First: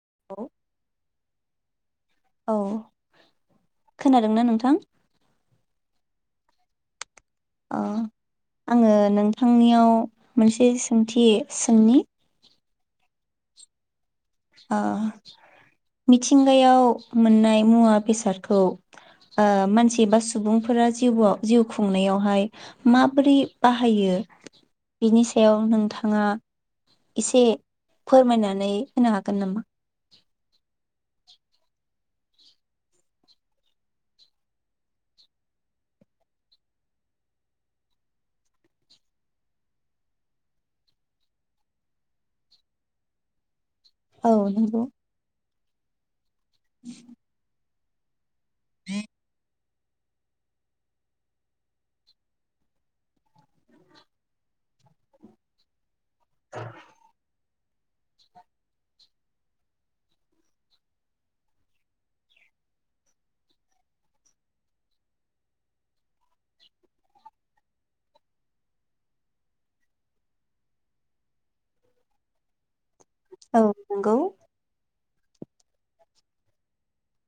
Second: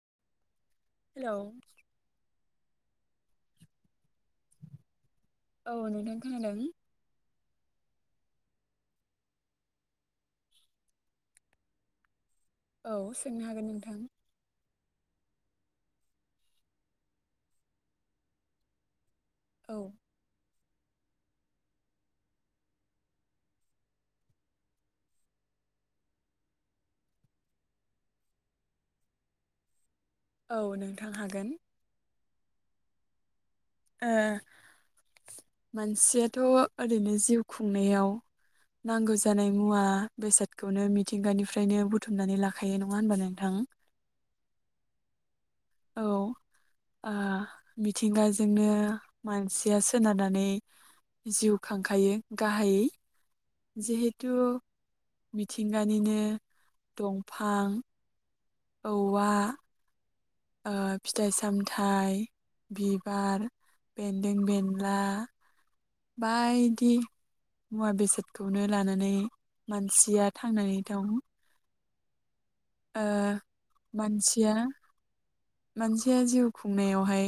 [unintelligible] हेल'। औ खोनादोंना नोंथां? औ नोंथां खोनादों। अह आङो नोंथांनियाव मोनसे सोंथि सोंनि। औ सोंनो हागोन नोंथां। ओ मिथिंगायाव मोननाय मुवा बेसादखौ ओ औ मानसि बा सुबुं फोरा जिवाव जिउ खुंनायावहाय माबोरै बाहायो बिनि सायाव नोंथाङा एसे फोरमायनानै होनो हागोन नामा? औ नोंथां हागोन। ओ मानसियाथ' ओरैनो जिउ खुंनायाव नांगौ जानाय मुवा बेसादखौनो मिथिंगानिफ्रायनो बुथुमनानै लाखायो नङा होनबा नोंथां? औ नोंगौ। औ ओ मिथिंगाजोंनो मानसिया सोनारनानै जिउ खांखायो गाहाइयै, जिहेतु मिथिंगा निनो दंफां, औवा ओ फिथाइ सामथाइ, बिबार बेन्दों बेनला बायदि मुवा बेसादखौनो लानानै मानसिया थांनानै दं। ओ औ नंगौ मानसिया मानसिया जिउ खुंनायावहाय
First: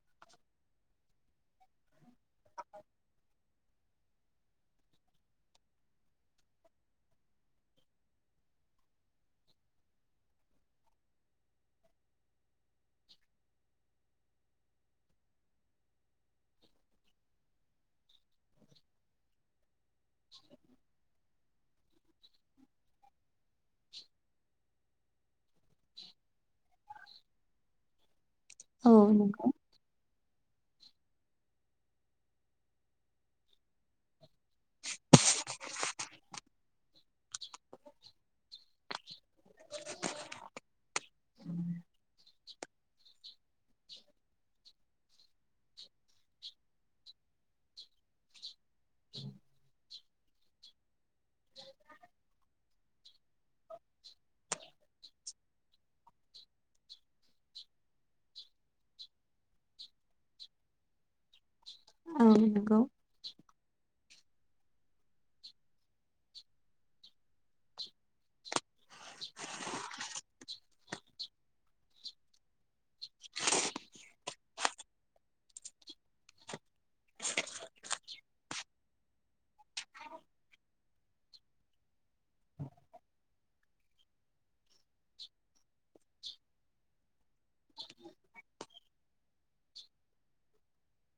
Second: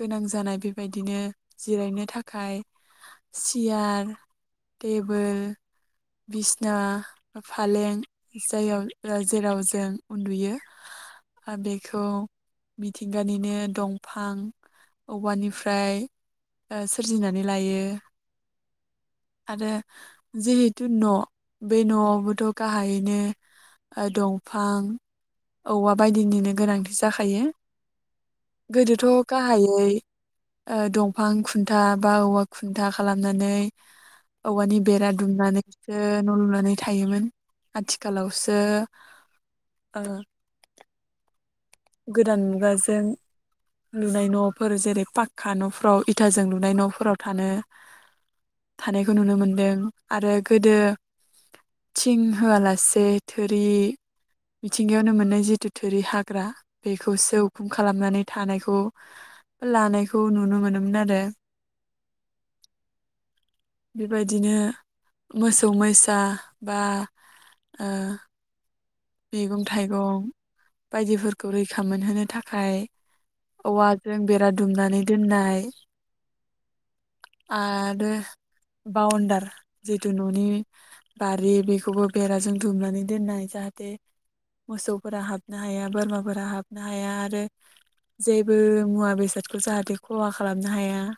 गोनां जानाय बेबायदिनो जिरायनो थाखाय सियार, टेबोल बिसना बा फालें जायाव ओ जेराव जों उन्दुयो ओ बेखौ मिथिंगानिनो दंफां औवानिफ्राय ओ सोरजिनानै लायो आरो जिहेतु न' बे न'आव बोथ' गाहाइयैनो ओ दंफां औवा बायदिनिनो गोनांथि जाखायो। औ गोदोथ' नंगौ गाहाइयै ओ दंफां खुन्था बा औवा खुन्था खालामनानै औवानि बेरा दुमनानैसो न' लुनानै थायोमोन। आथिखालावसो ओ गोदान मुगाजों लुनाय न'फोर जेरै पाक्का न'फोराव इथाजों लुनाय न'फोराव थानो थानायखौ नुनो मोनदों आरो गोदो थिं होआलासे थोरि मिथिंगायावनो मोननाय जिथु थोरि हाग्रा बेखौसो उखुम खालामनानै थानायखौ लानायखौ नुनो मोनोमोन आरो। औ नंगौ। बेबायदिनो मोसौ मैसा बा ओ मैगं थाइगं बायदिफोरखौ रैखा मोनहोनो थाखाय औवाजों बेरा दुमनानै दोननाय आरो बाउणडार जितु न'नि बारि बेखौबो बेराजों दुमनानै दोननाय जाहाथे मोसौफोरा हाबनो हाया बोरमाफोरा हाबनो हाया आरो। जेबो मुवा बेसादखौ जाहाथे खहा खालामनो हाया। [inaudible]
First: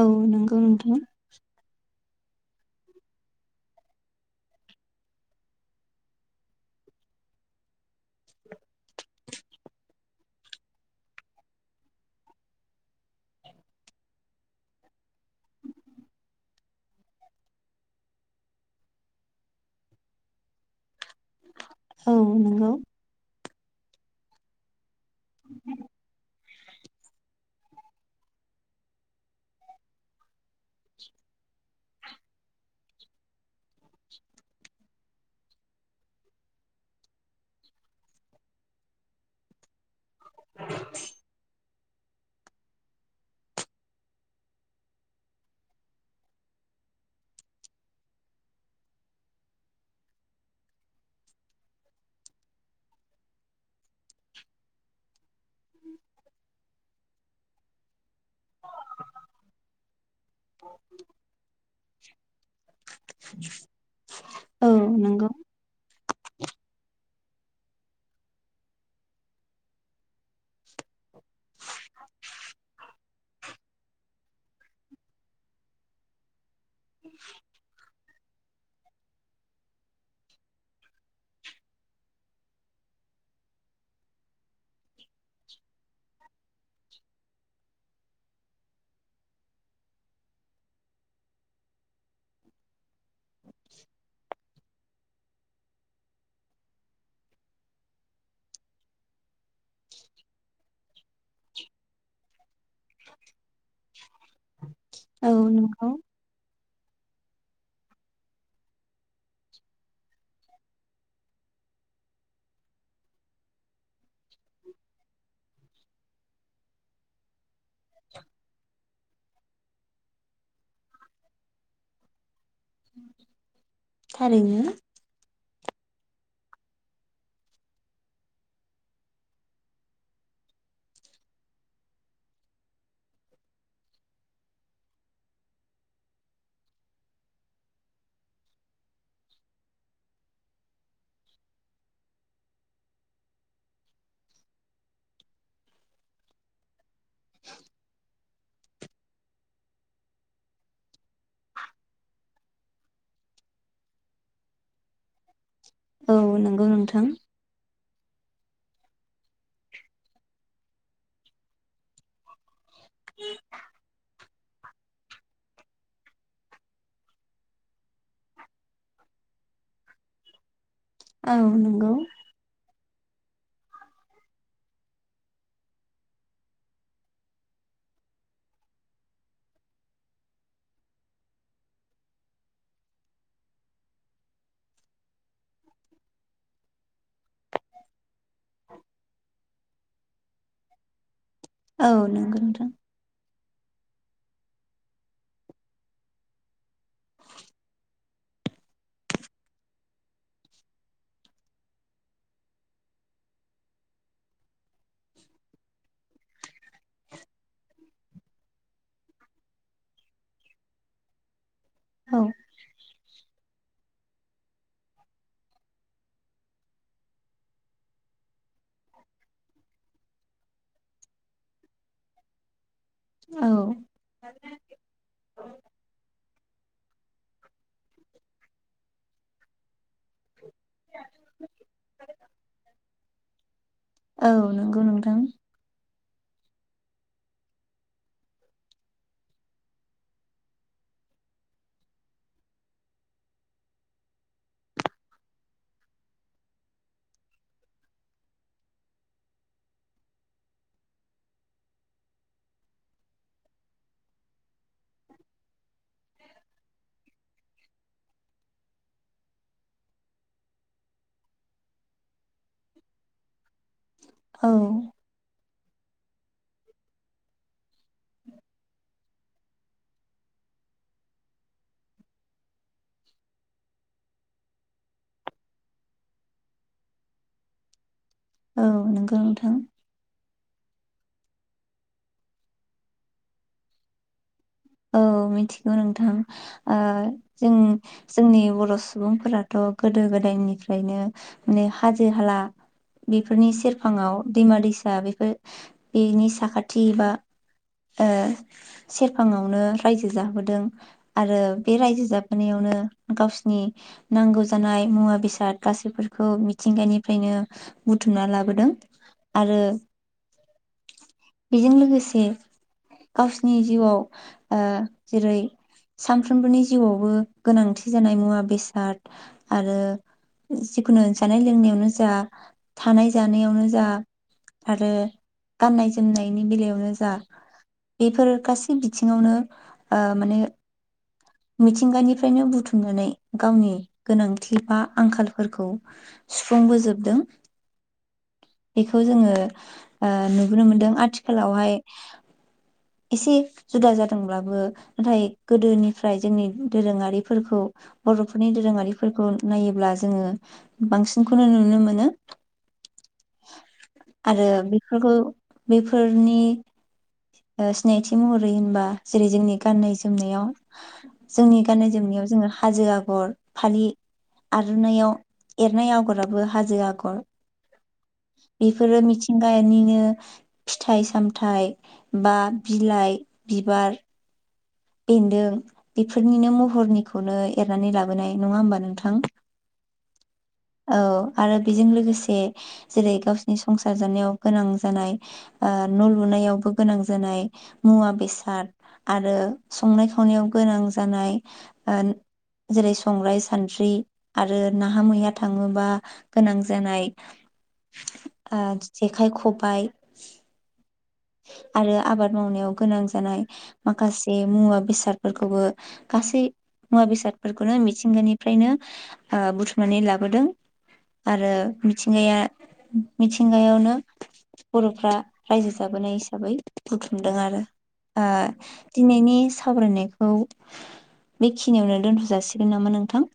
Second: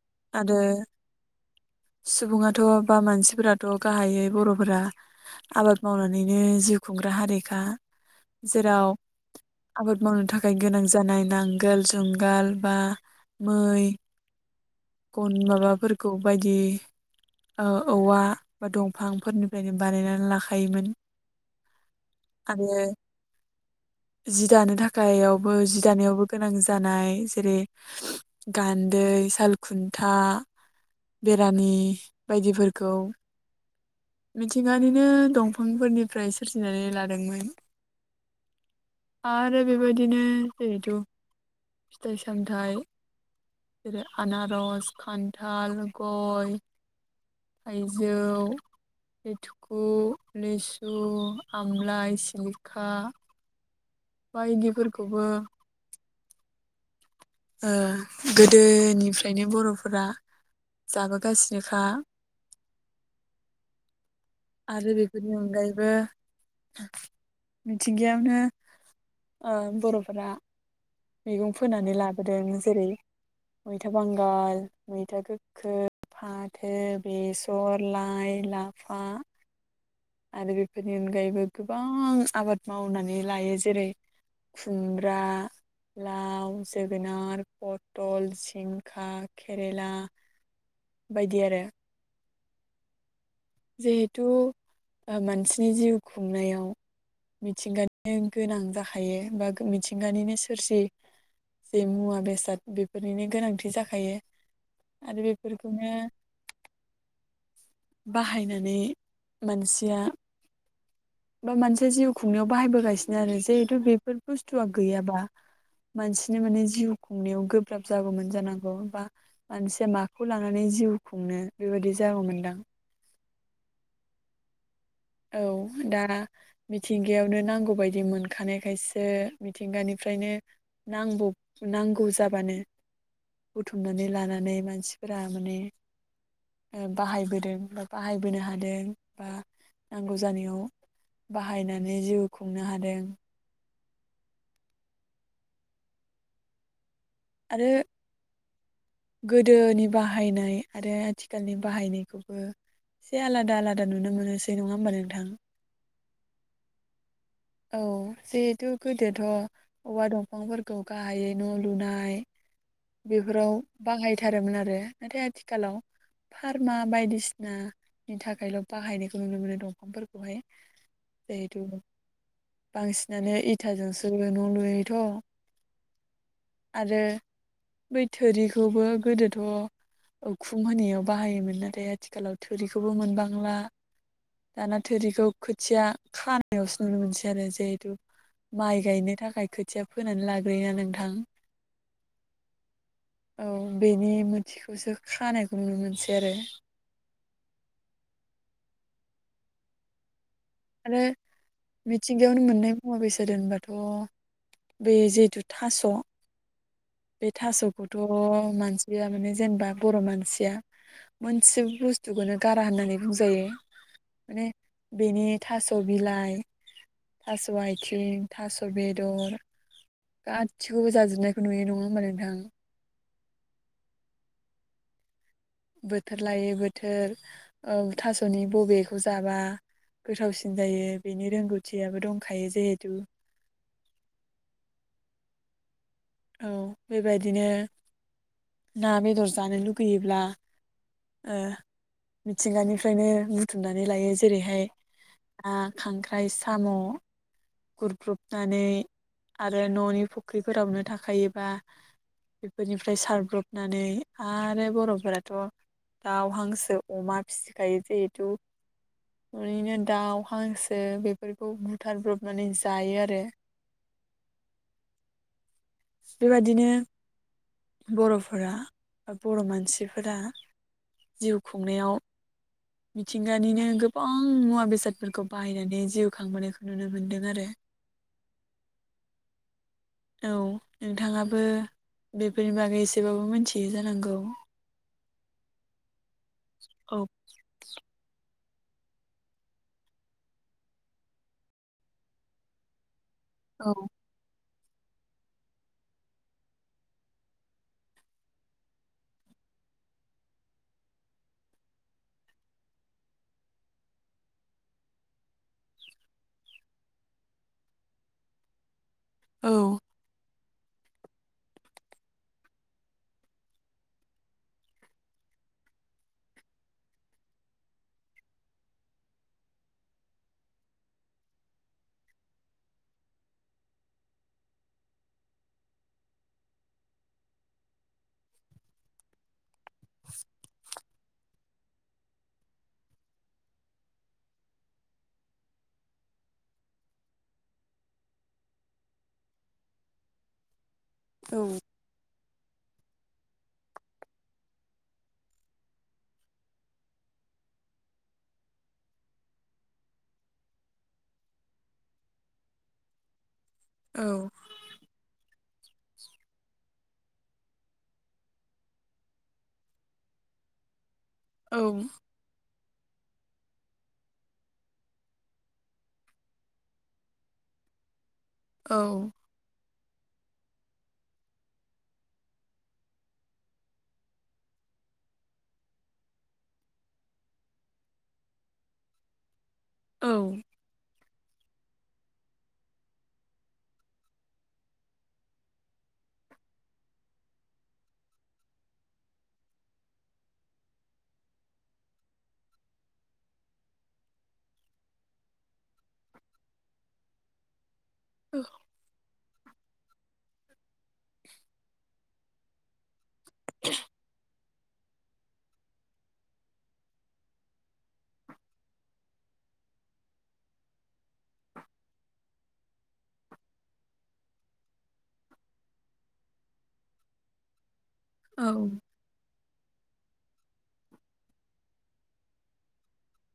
औ नोंगौ आरो नोंथां। सुबुङाथ' बा मानसिफोराथ' गाहायै बर'फोरा - आबाद मावनानैनो जिउ खुंग्रा हारिेखा जेराव - आबाद मावनो थाखाय गोनां जानाय नांगोल, जुंगाल बा मै गन माबाफोरखौ बायदि ओ औवा बा दंफां फोरनिफ्रायनो बानायनानै लाखायोमोन। औ आरो नंगौ। [inaudible] जि दानो थाखायावबो जि दानायावबो गोनां जानाय जेरै गान्दै साल खुन्था बेरानि बायदिफोरखौ मिथिंगानिनो दंफांफोरनिफ्राय सोरजिनानै लादोंमोन आरो बेबायदिनो जिरहेथु फिथाइ सामथायाइ जेरै आनारस, खान्थाल, गय थायजौ लिटकु, लिसु, आमलाइ, सिलिखा बायदिफोरखौबो ओ गोदो निफ्रायनो बर'फोरा जाबोगासिनोखा औ आरो नंगौ बेफोरनि अनगायैबो मिथिंगायावनो ओ बर'फोरा मैगं फोनानै लाबोदों जेरै मैथा बांगाल, मैथा गोखो फाथो, बेसर, लाइ, लाफा आरो बेफोरनि अनगायैबो गोबां आबाद मावनानै लायो। जेरै खुमब्रा लाव, जोगोनार, पतल, जिंखा, केरेला बायदि आरो जिहेथु मानसिनि जिउ खुंनायाव मिथिंगानो गोनां जाखायो बा मिथिंगानिनो सोरजि जे मुवा बेसाद बेफोरनिनो गोनांथि जाखायो आरो औ नंगौ बेफोरखौनो बाहायनानै मानसिया बा मानसिया जिउ खुंनायाव बाहायबोगासिनो आरो जिहेतु बेफोर बुस्थुआ गैयाबा मानसिनि माने जिउ खुंनायाव गोब्राब जागौमोन जानांगौ बा मानसिया माखौ लानानै जिउ खुंनो बेबायदि जागौमोनदां। थारैनो औ दा मिथिंगायावनो नांगौ बायदि मोनखानायखायसो मिथिंगानिफ्रायनो ने नांगौ नांगौ जाबानो बुथुमनानै लानानै मानसिफोरा माने नो बाहायबोदों बा बाहायबोनो हादों बा नांगौ जानायाव बाहायनानै जिउ खुंनो हादों। आरो गोदोनि बाहायनाय आरो आथिखालनि बाहायनायखौबो एसे आलादा आलादा नुनो मोनोसै नङा होमब्ल नों औ नंगौ नोंथां औ जिहेथु गोदोथ' औवा दंफांफोरखौ गाहायै न' लुनाय बेफोराव बाहायथारोमोन आरो नाथाय आथिखालाव फारमा बायदिसिनानि थाखायल' बाहायनायखौ नुनो मोनो दंफांफोरखौहाय। औ जिहेथु नोंगौ बांसिनानो इथाजोंसो न' लुयोथ' आरो बै थोरिखौबो गोदोथ' उखुम होनायाव बाहायोमोन नाथाय आथिखालाव थोरिखौबो मोनबांला दाना थोरिखौ खोथिया खानायावसो नुनो मोनसै आरो जिहेथु माइ गायनो थाखाय खोथिया फोनानै लाग्रोयोना नोंथां औ नोंगो नोंथां। औ बेनि मोनथिखौसो खानायखौ नुनो मोनसै आरो। आरो मिथिंगायावनो मोननाय मुवा बेसाद दोनबाथ' बे जिहेथु थास' बे थास'खौथ' मानसिया माने जेनेबा बर' मानसिया मोनसे औ बुस्थुखौनो गारा होननानै बुंजायो माने बेनि थास' बिलाइ, थास' आइथिं, थास' बेदर गाैसैखौबो जाजोबनायखौ नुयो नङा होमबा नोंथां। औ। बोथोर लायै बोथोर औ थास'नि बबेखौ जाबा गोथावसिन जायो बेनि रोंगौथियाबो दंखायो जेहेथु औ नोंगौ नोंथां। औ बेबायदिनो ना बेदर जानो लुगैयोब्ला ओ मिथिंगानिफ्रायनो बुथुमनानै लायो जेरैहाय ना, खांख्राइ, साम' गुरब्रुबनानै आरो न'नि फुख्रिफोरावनो थाखायोबा बिफोरनिफ्राय सारब्रबनानै आरो बर'फोराथ' दाउ, हांसो, अमा फिसिखायो जिहेथु ओरैनो दाउ हांसो बेफोरखौ बुथारब्रबनानै जायो आरो। औ। बेबायदिनो बर'फोरा बा बर' मानसिफोरा जिउ खुंनायाव मिथिंगानिनो गोबां मुवा बेसादफोरखौ बाहायनानै जिउ खांबोनायखौ नुनो मोन्दों आरो [inaudible] औ नोंगौ नोंथां। औ नोंथाङाबो बेफोरनि बागै एसेबाबो मिथियो जानांगौ औ मिथिगौ नोंथां ओ औ जों जोंनि बर' सुबुंफोराथ' गोदो गोदायनिफ्रायनो माने हाजो हाला बिफोरनि औ सेरफाङाव दैमा दैसा बेफोर बेनि साखाथि बा ओ सेरफाङआव आवनो रायजो जाबोदों आरो बे रायजो जाबोनायावनो गावसिनि नांगौ जानाय मुवा बेसाद गासैफोरखौ मिथिंगानिफ्रायनो बुथुमना लाबोदों। औ आरो बिजों लोगोसे गावसिनि जिउआव ओ जेरै सानफ्रोमबोनि जिउआवबो गोनांथि जानाय मुवा बेसाद आरो जिखुनु जानाय लोंनायावनो जा थानाय जानायावनो जा आरो गाननाय जोमनायनि बेलायावनो जा बिफोर गासै बिथिं सिंङावनो ओ माने मिथिंगानिफ्रायनो बुथुमनानै गावनि गोनांथि बा आंखालफोरखौ सुफुंबोजोबदों [inaudible] बिखौ जोङो ओ नुबोनो मोनदों औ आथिखालावहाय। एसे जुदा जादोंब्लाबो नाथाय गोदोनिफ्राय जोंनि दोरोङारिफोरखौ बर'फोरनि दोरोङारिफोरखौ नायोब्ला जोङो बांसिनखौनो नुनो मोनो आरो बेफोरखौ बेफोरनि ओ सिनायथि महरै होनबा जेरै जोंनि गाननाय जोमनायाव औ जोंनि गान्नाय जोमनायाव जोङो हाजो आगर फालि आर'नायाव एरनाय आगराबो हाजो आगर बेफोरो औ मिथिंगायानि नो फिथाइ सामथायाइ बा बिलाइ बिबार बेन्दों बेफोरनिनो महरनिखौनो एरनानै लाबोनाय नङा होमबा नोंथां? औ औ आरो बेजों लोगोसे जेरै गावसिनि संसार जानायाव गोनां जानाय ओ न' लुनायावबो गोनां जानाय मुवा बेसाद आरो संनाय खावनायाव गोनां जानाय ओ जेरै संग्राय सानद्रि आरो नाहा-मैया थाङोबा गोनां जानाय आ जे खाय खबाइ आरो आबाद मावनायाव गोनां जानाय माखासे मुवा बेसादफोरखौबो गासै मुवा बेसादफोरखौनो मिथिंगानिफ्रायनो ओ बुथुमनानै लाबोदों आरो मिथिंगाया मिथिंगायावनो बर'फ्रा रायजो जाबोनाय हिसाबै बुथुमदों आरो औ ओ दिनैनि सावरायनायखौ बेखिनियावनो दोनथ' जासिगोन नामा नोंथां?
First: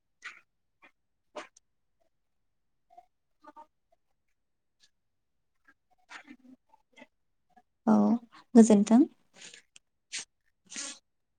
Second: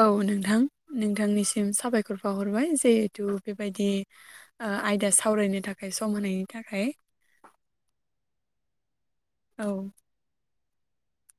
औ नोंथां नोंथांनिसिम साबायखर बाहरबाय जिहेथु बेबायदि आयदा सावरायनो थाख खाय सम होनायनि थाखाय औ गोजोन्थों। औ [inaudible]